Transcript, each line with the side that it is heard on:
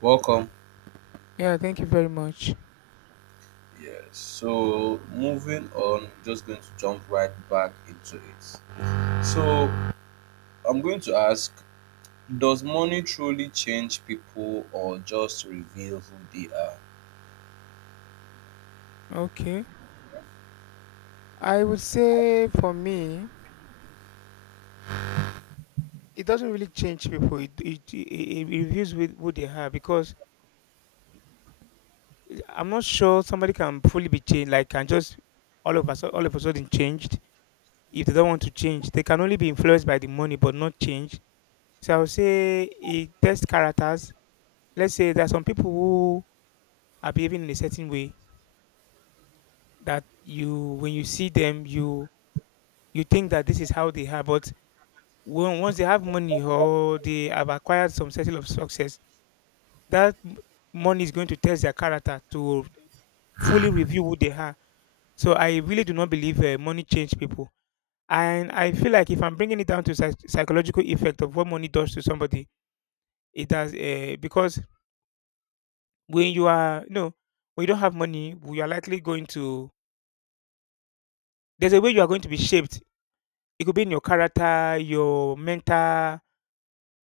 right: Welcome.
left: Yeah, thank you very much.
right: Yes. So moving on, just going to jump right back into it. So I'm going to ask, does money truly change people or just reveal who they are?
left: Okay. I would say for me, it doesn't really change people. It reveals with who they are because I'm not sure somebody can fully be changed, like can just all of us all of a sudden changed. If they don't want to change, they can only be influenced by the money but not change. So I would say it tests characters. Let's say there are some people who are behaving in a certain way that you when you see them you think that this is how they are, but when once they have money or they have acquired some settle of success, that m- money is going to test their character to fully review who they are. So I really do not believe money change people. And I feel like if I'm bringing it down to psychological effect of what money does to somebody, it does because when you are know when you don't have money, you are likely going to there's a way you are going to be shaped. It could be in your character, your mental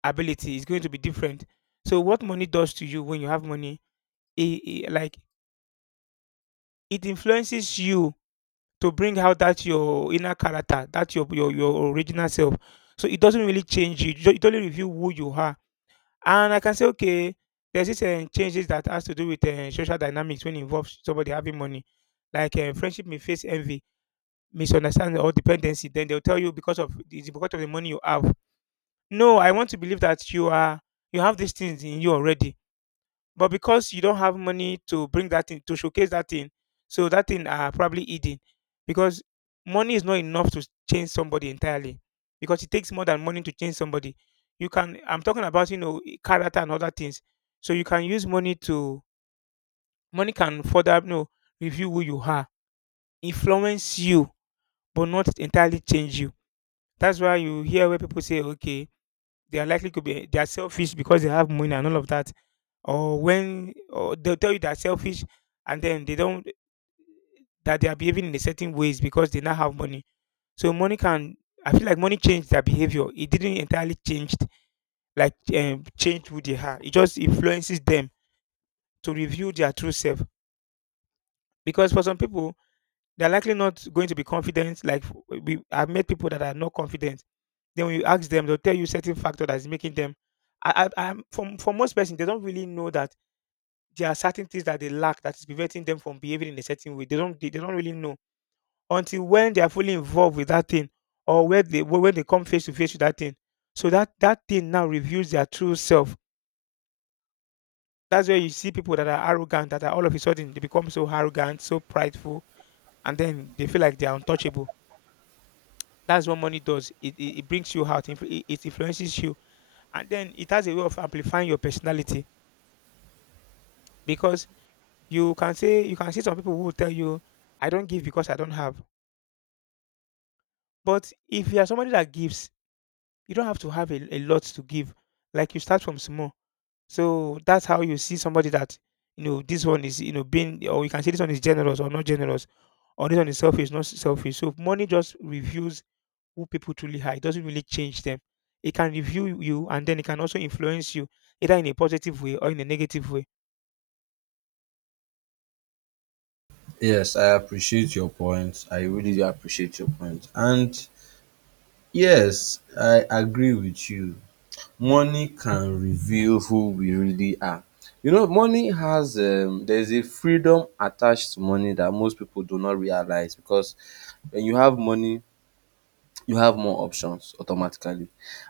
left: ability is going to be different. So what money does to you when you have money it, like it influences you to bring out that your inner character, that your original self. So it doesn't really change you. It only reveal who you are. And I can say, okay, there's this changes that has to do with social dynamics when it involves somebody having money. Like friendship may face envy, misunderstanding, or dependency. Then they'll tell you because of it's because of the money you have. No, I want to believe that you are you have these things in you already but because you don't have money to bring that thing to showcase that thing so that thing are probably eating, because money is not enough to change somebody entirely because it takes more than money to change somebody you can I'm talking about you know character and other things so you can use money to money can further you know review who you are influence you but not entirely change you that's why you hear where people say okay they are likely to be they are selfish because they have money and all of that or when or they'll tell you they're selfish and then they don't that they are behaving in a certain ways because they now have money so money can I feel like money changed their behavior it didn't entirely changed like change who they are it just influences them to reveal their true self because for some people they're likely not going to be confident like we I've met people that are not confident then when you ask them they'll tell you certain factor that's making them for most person they don't really know that there are certain things that they lack that is preventing them from behaving in a certain way. They don't they don't really know until when they are fully involved with that thing or where they when they come face to face with that thing. So that thing now reveals their true self. That's where you see people that are arrogant that are all of a sudden they become so arrogant, so prideful, and then they feel like they are untouchable. That's what money does. It brings you out. It influences you, and then it has a way of amplifying your personality because you can say you can see some people who will tell you, "I don't give because I don't have." But if you are somebody that gives, you don't have to have a lot to give. Like you start from small. So that's how you see somebody that, you know, this one is, you know, being, or you can say this one is generous or not generous, or this one is selfish, not selfish. So money just reveals who people truly are. It doesn't really change them. It can review you and then it can also influence you either in a positive way or in a negative way.
right: Yes, I appreciate your point. I really do appreciate your point. And yes, I agree with you. Money can reveal who we really are. You know, money has there's a freedom attached to money that most people do not realize, because when you have money, you have more options automatically,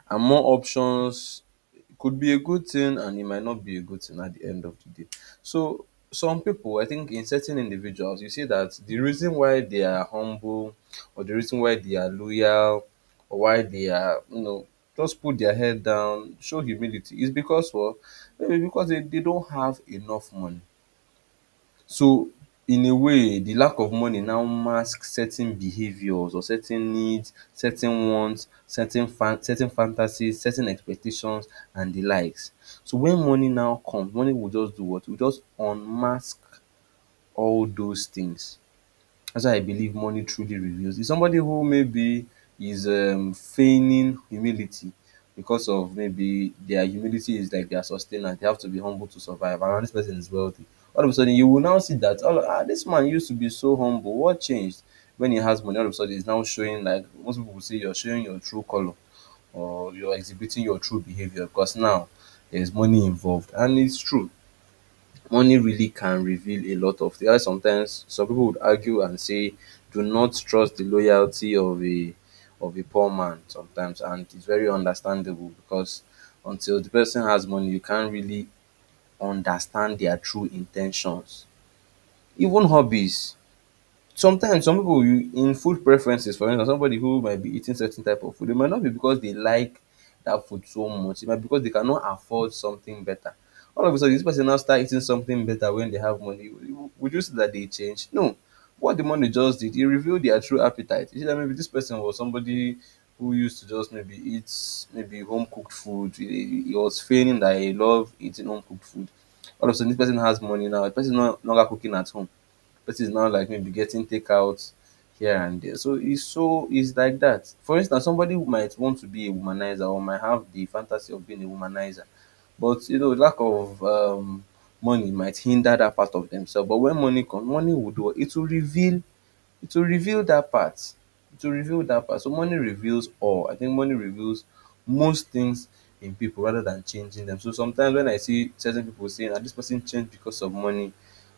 right: and more options, it could be a good thing and it might not be a good thing at the end of the day. So some people, I think in certain individuals, you see that the reason why they are humble, or the reason why they are loyal, or why they are, just put their head down, show humility, is because, well, maybe because they don't have enough money. So in a way, the lack of money now mask certain behaviours or certain needs, certain wants, certain fantasies, certain expectations and the likes. So when money now comes, money will just do what? It will just unmask all those things. That's why I believe money truly reveals. It's somebody who maybe is feigning humility, because of, maybe their humility is like their sustainer. They have to be humble to survive. And this person is wealthy. All of a sudden, you will now see that this man used to be so humble. What changed when he has money? All of a sudden, he's now showing, like most people will say, you're showing your true color, or you're exhibiting your true behavior, because now there's money involved, and it's true. Money really can reveal a lot of things. That's why sometimes some people would argue and say, do not trust the loyalty of a poor man sometimes, and it's very understandable, because until the person has money, you can't really understand their true in ten tions. Even hobbies. Sometimes some people, you, in food preferences, for instance, somebody who might be eating certain type of food, it might not be because they like that food so much, it might be because they cannot afford something better. All of a sudden this person now start eating something better when they have money. W- would you say that they change? No. What the money just did, it revealed their true appetite. You see that maybe this person was somebody who used to just maybe eat maybe home cooked food. He was feigning that he loved eating home cooked food. All of a sudden, this person has money now. The person no longer cooking at home, person is now like maybe getting takeout here and there. So it's, so it's like that. For instance, somebody who might want to be a womanizer or might have the fantasy of being a womanizer, but you know, lack of money might hinder that part of themselves. But when money comes, money will do it. It will reveal that part. It will reveal that part. So money reveals all. I think money reveals most things in people rather than changing them. So sometimes when I see certain people saying that this person changed because of money,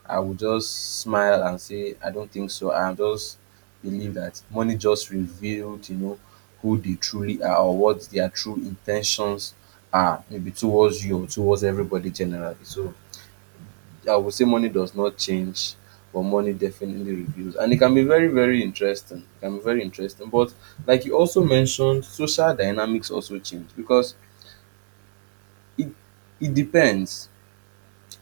right: I would just smile and say, I don't think so. I just believe that money just revealed, you know, who they truly are, or what their true intentions are, maybe towards you or towards everybody generally. So I would say money does not change, but money definitely reveals. And it can be very, very interesting. It can be very interesting. But like you also mentioned, social dynamics also change, because it it depends.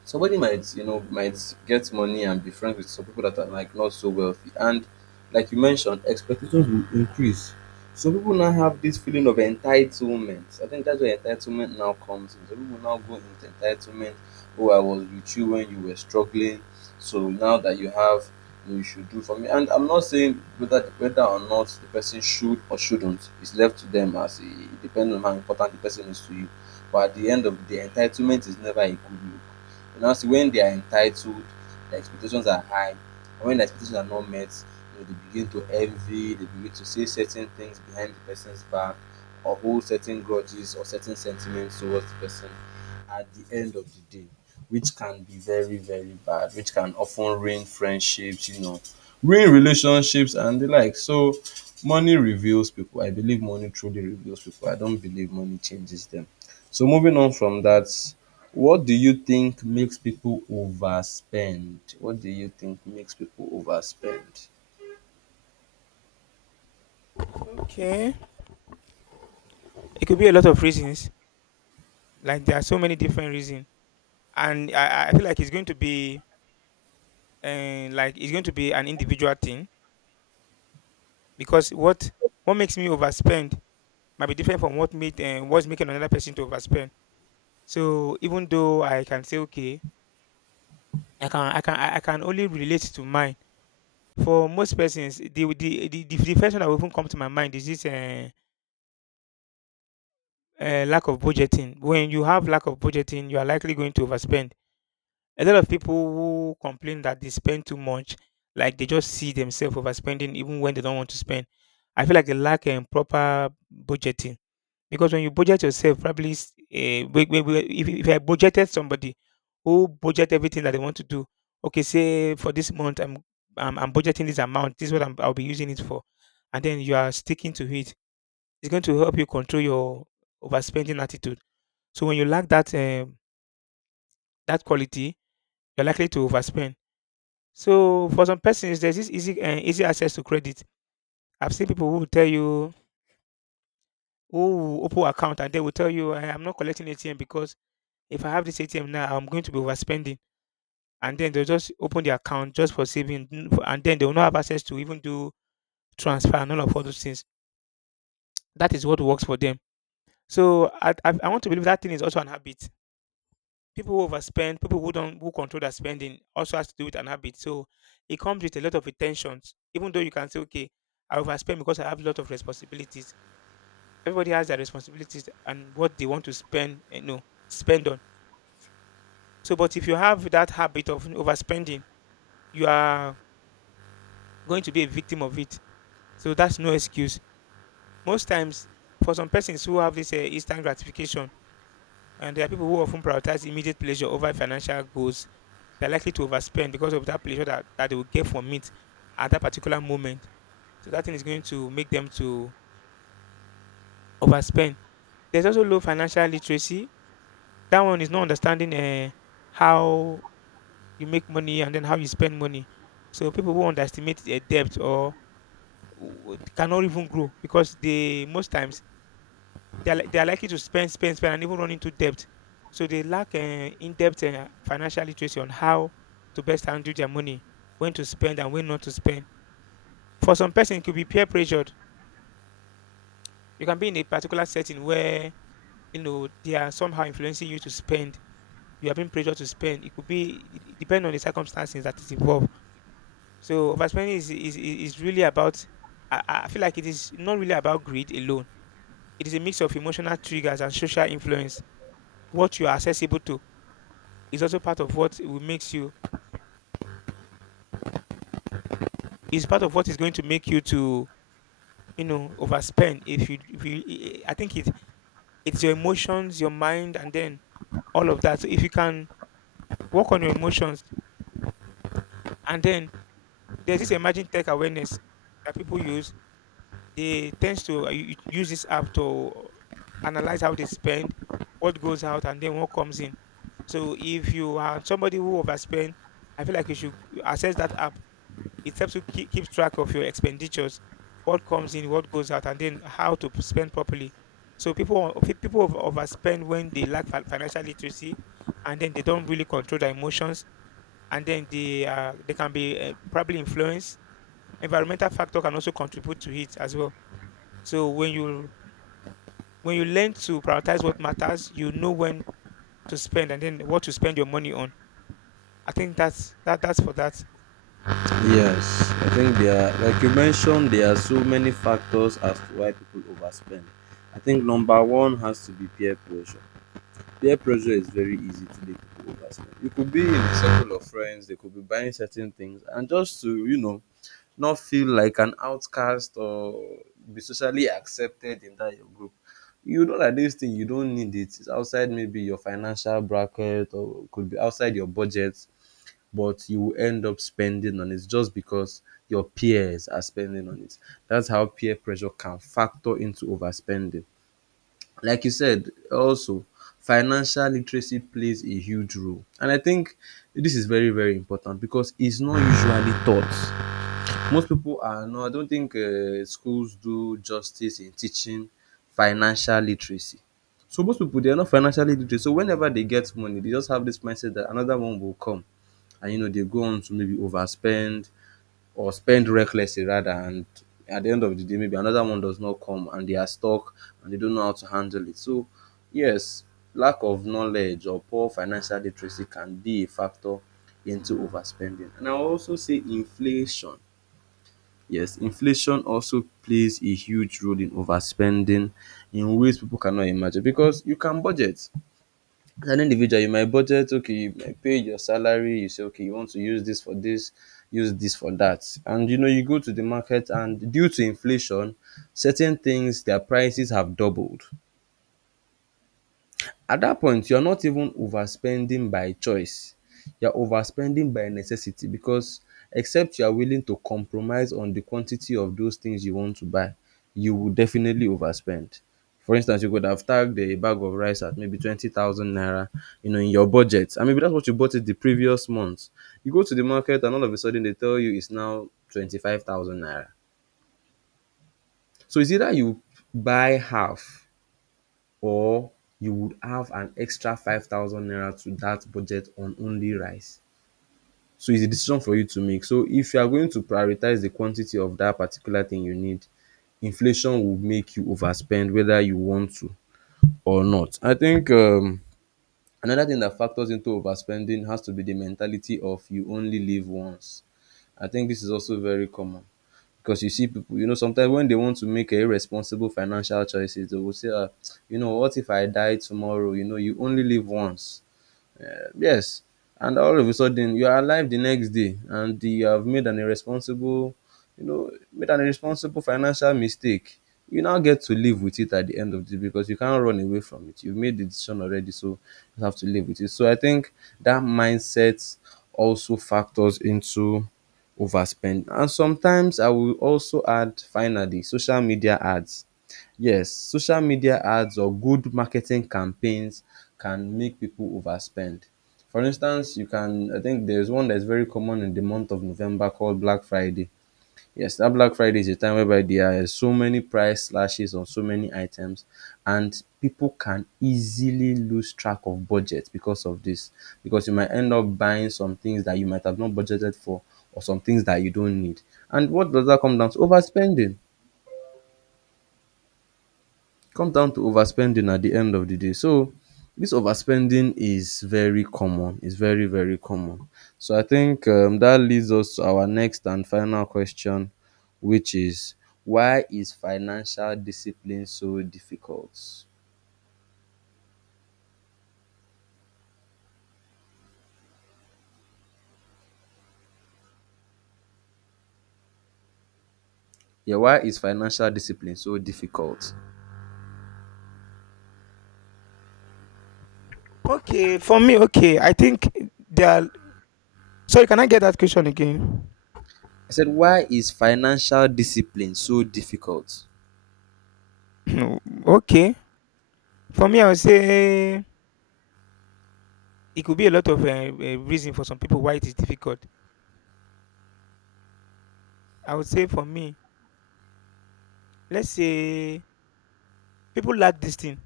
right: Somebody might, you know, might get money and be friends with some people that are like not so wealthy. And like you mentioned, expectations will increase. Some people now have this feeling of entitlement. I think that's where entitlement now comes in. Some people now go into entitlement. Oh, I was with you when you were struggling. So now that you have, you should do for me. And I'm not saying whether or not the person should or shouldn't. It's left to them, as it depends on how important the person is to you. But at the end of the day, entitlement is never a good look. You know, see, when they are entitled, the expectations are high. And when the expectations are not met, you know, they begin to envy, they begin to say certain things behind the person's back, or hold certain grudges or certain sentiments towards the person at the end of the day, which can be very, very bad, which can often ruin friendships, you know, ruin relationships and the like. So money reveals people. I believe money truly reveals people. I don't believe money changes them. So moving on from that, what do you think makes people overspend? What do you think makes people overspend?
left: Okay. It could be a lot of reasons. Like there are so many different reasons. And I feel like it's going to be like it's going to be an individual thing because what makes me overspend might be different from what made what's making another person to overspend. So even though I can say okay, I can only relate to mine. For most persons, the first one that will even come to my mind is this lack of budgeting. When you have lack of budgeting, you are likely going to overspend. A lot of people who complain that they spend too much, like they just see themselves overspending even when they don't want to spend. I feel like they lack proper budgeting. Because when you budget yourself, probably s- eh, we- if I budgeted somebody who budget everything that they want to do, okay, say for this month I'm budgeting this amount. This is what I'll be using it for, and then you are sticking to it. It's going to help you control your overspending attitude. So when you lack that that quality, you're likely to overspend. So for some persons, there's this easy access to credit. I've seen people who will tell you who will open account and they will tell you, "Eh, I'm not collecting ATM because if I have this ATM now, I'm going to be overspending." And then they'll just open the account just for saving. And then they will not have access to even do transfer and all of all those things. That is what works for them. So I want to believe that thing is also an habit. People who overspend, people who don't who control their spending also has to do with an habit. So it comes with a lot of intentions. Even though you can say, okay, I overspend because I have a lot of responsibilities. Everybody has their responsibilities and what they want to spend, you know, spend on. So, but if you have that habit of overspending, you are going to be a victim of it. So that's no excuse. Most times, for some persons who have this instant gratification, and there are people who often prioritize immediate pleasure over financial goals, they're likely to overspend because of that pleasure that they will get from it at that particular moment. So that thing is going to make them to overspend. There's also low financial literacy. That one is not understanding how you make money and then how you spend money. So people who underestimate their debt or w- cannot even grow because they most times they are, they are likely to spend, spend, spend, and even run into debt. So they lack in-depth financial literacy on how to best handle their money, when to spend and when not to spend. For some person, it could be peer pressured. You can be in a particular setting where you know they are somehow influencing you to spend. You are being pressured to spend. It could be it depend on the circumstances that is involved. So is really about. I feel like it is not really about greed alone. It is a mix of emotional triggers and social influence. What you are accessible to is also part of what will makes you is part of what is going to make you to you know overspend if you I think it's your emotions your mind and then all of that so if you can work on your emotions and then there's this emerging tech awareness that people use they tends to use this app to analyze how they spend what goes out and then what comes in so if you are somebody who overspend I feel like you should access that app. It helps you keep track of your expenditures, what comes in, what goes out, and then how to spend properly. So overspend when they financial literacy, and then they don't really control their emotions, and then they can be probably influenced. Environmental factor can also contribute to it as well. So when you learn to prioritize what matters, you know when to spend and then what to spend your money on. I think that's for that.
right: Yes, I think there are, like you mentioned, there are so many factors as to why people overspend. I think number one has to be peer pressure. Peer pressure is very easy to make people overspend. You could be in a circle of friends, they could be buying certain things, and just to, you know, not feel like an outcast, or be socially accepted in that your group. You know that this thing, you don't need it. It's outside maybe your financial bracket, or could be outside your budget, but you will end up spending on it just because your peers are spending on it. That's how peer pressure can factor into overspending. Like you said, also, financial literacy plays a huge role, and I think this is very, very important, because it's not usually taught. Most people are, I don't think schools do justice in teaching financial literacy. So most people, they are not financially literate, so whenever they get money, they just have this mindset that another one will come, and you know, they go on to maybe overspend, or spend recklessly rather. And at the end of the day, maybe another one does not come and they are stuck, and they don't know how to handle it. So yes, lack of knowledge or poor financial literacy can be a factor into overspending. And I will also say inflation. Yes, inflation also plays a huge role in overspending, in ways people cannot imagine, because you can budget as an individual. You might budget, okay, you might pay your salary, you say, okay, you want to use this for this, use this for that, and you know, you go to the market, and due to inflation, certain things, their prices have doubled. At that point, you are not even overspending by choice. You are overspending by necessity, because except you are willing to compromise on the quantity of those things you want to buy, you will definitely overspend. For instance, you could have tagged a bag of rice at maybe 20,000 naira, you know, in your budget. And maybe that's what you bought it the previous month. You go to the market and all of a sudden, they tell you it's now 25,000 naira. So it's either you buy half, or you would have an extra 5,000 naira to that budget on only rice. So it's a decision for you to make. So if you are going to prioritize the quantity of that particular thing you need, inflation will make you overspend whether you want to or not. I think Another thing that factors into overspending has to be the mentality of you only live once. I think this is also very common, because you see people, you know, sometimes when they want to make a irresponsible financial choices, they will say, ah, you know, what if I die tomorrow? You know, you only live once. Yes, and all of a sudden you are alive the next day, and you have made an irresponsible financial mistake. You now get to live with it at the end of the day, because you can't run away from it. You've made the decision already, so you have to live with it. So I think that mindset also factors into overspend. And sometimes I will also add, finally, social media ads. Yes, social media ads or good marketing campaigns can make people overspend. For instance, you can, I think there's one that's very common in the month of November called Black Friday. Yes, that Black Friday is a time whereby there are so many price slashes on so many items, and people can easily lose track of budget because of this. Because you might end up buying some things that you might have not budgeted for, or some things that you don't need. And what does that come down to? Overspending. Come down to overspending at the end of the day. So this overspending is very common. It's very, very common. So I think that leads us to our next and final question, which is, why is financial discipline so difficult? Yeah, why is financial discipline so difficult?
left: Okay, for me, okay. I think there are sorry, can I get that question again?
right: I said, why is financial discipline so difficult?
left: Okay. For me, I would say it could be a lot of reason for some people why it is difficult. I would say for me, let's say people like this thing.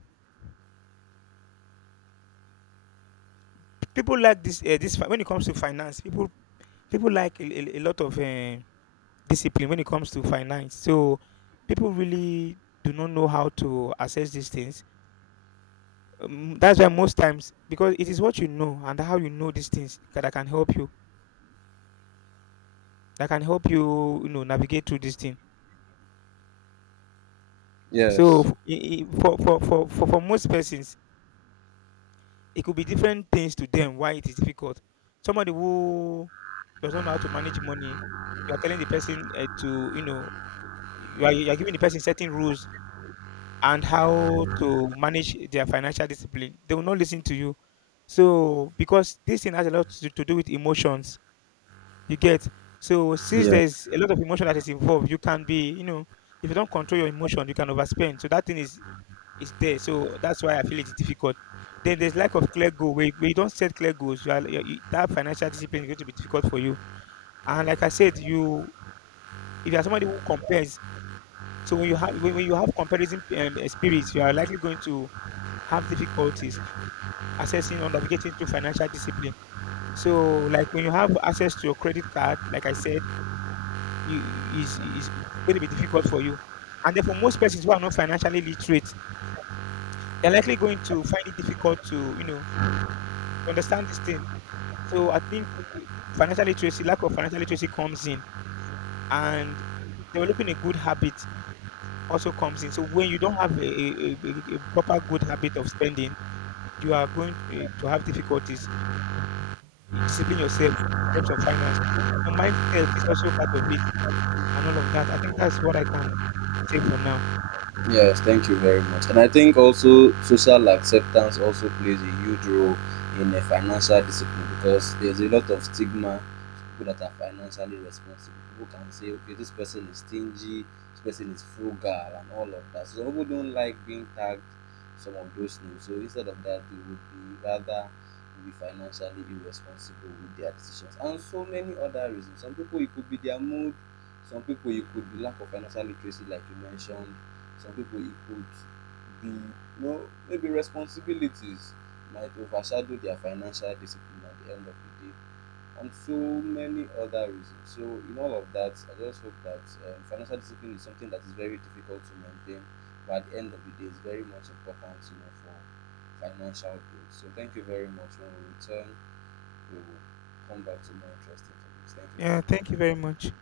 left: People like this. When it comes to finance, people like a lot of discipline when it comes to finance. So people really do not know how to assess these things. That's why most times because it is what you know and how you know these things that can help you. That can help you, you know, navigate through this thing. So
right: Yes.
left: for most persons, it could be different things to them why it is difficult. Somebody who does not know how to manage money, you are telling the person to, you know, you are giving the person certain rules and how to manage their financial discipline. They will not listen to you. So, because this thing has a lot to do with emotions, you get. So, since
right: Yeah.
left: there's a lot of emotion that is involved, you can be, you know, if you don't control your emotion, you can overspend. So, that thing is there. So that's why I feel it's difficult. Then there's lack of clear goal. Where you don't set clear goals, you are, you- that financial discipline is going to be difficult for you. And like I said, you if you are somebody who compares, so when you have when you have comparison spirits, you are likely going to have difficulties accessing or navigating through financial discipline. So like when you have access to your credit card, like I said, you, is going to be difficult for you. And therefore, most persons who are not financially literate, they're likely going to find it difficult to you know understand this thing. So I think financial literacy, lack of financial literacy comes in, and developing a good habit also comes in. So when you don't have a proper good habit of spending, you are going to, to have difficulties discipline yourself in terms of finance. So mindset is also part of it, and all of that. I think that's what I can say for now.
right: Yes, thank you very much. And I think also social acceptance also plays a huge role in a financial discipline, because there's a lot of stigma. People that are financially responsible, people can say, okay, this person is stingy, this person is frugal, and all of that. So some people don't like being tagged some of those names. So instead of that, they would be rather be financially irresponsible with their decisions, and so many other reasons. Some people, it could be their mood. Some people, it could be lack of financial literacy, like you mentioned. Some people, it could be, you know, maybe responsibilities might overshadow their financial discipline at the end of the day, and so many other reasons. So in all of that, I just hope that financial discipline is something that is very difficult to maintain, but at the end of the day, it's very much important, you know, for financial growth. So thank you very much. When we return, we will come back to more interesting topics. Thank you very
left: Yeah, thank you
right: much.
left: very much.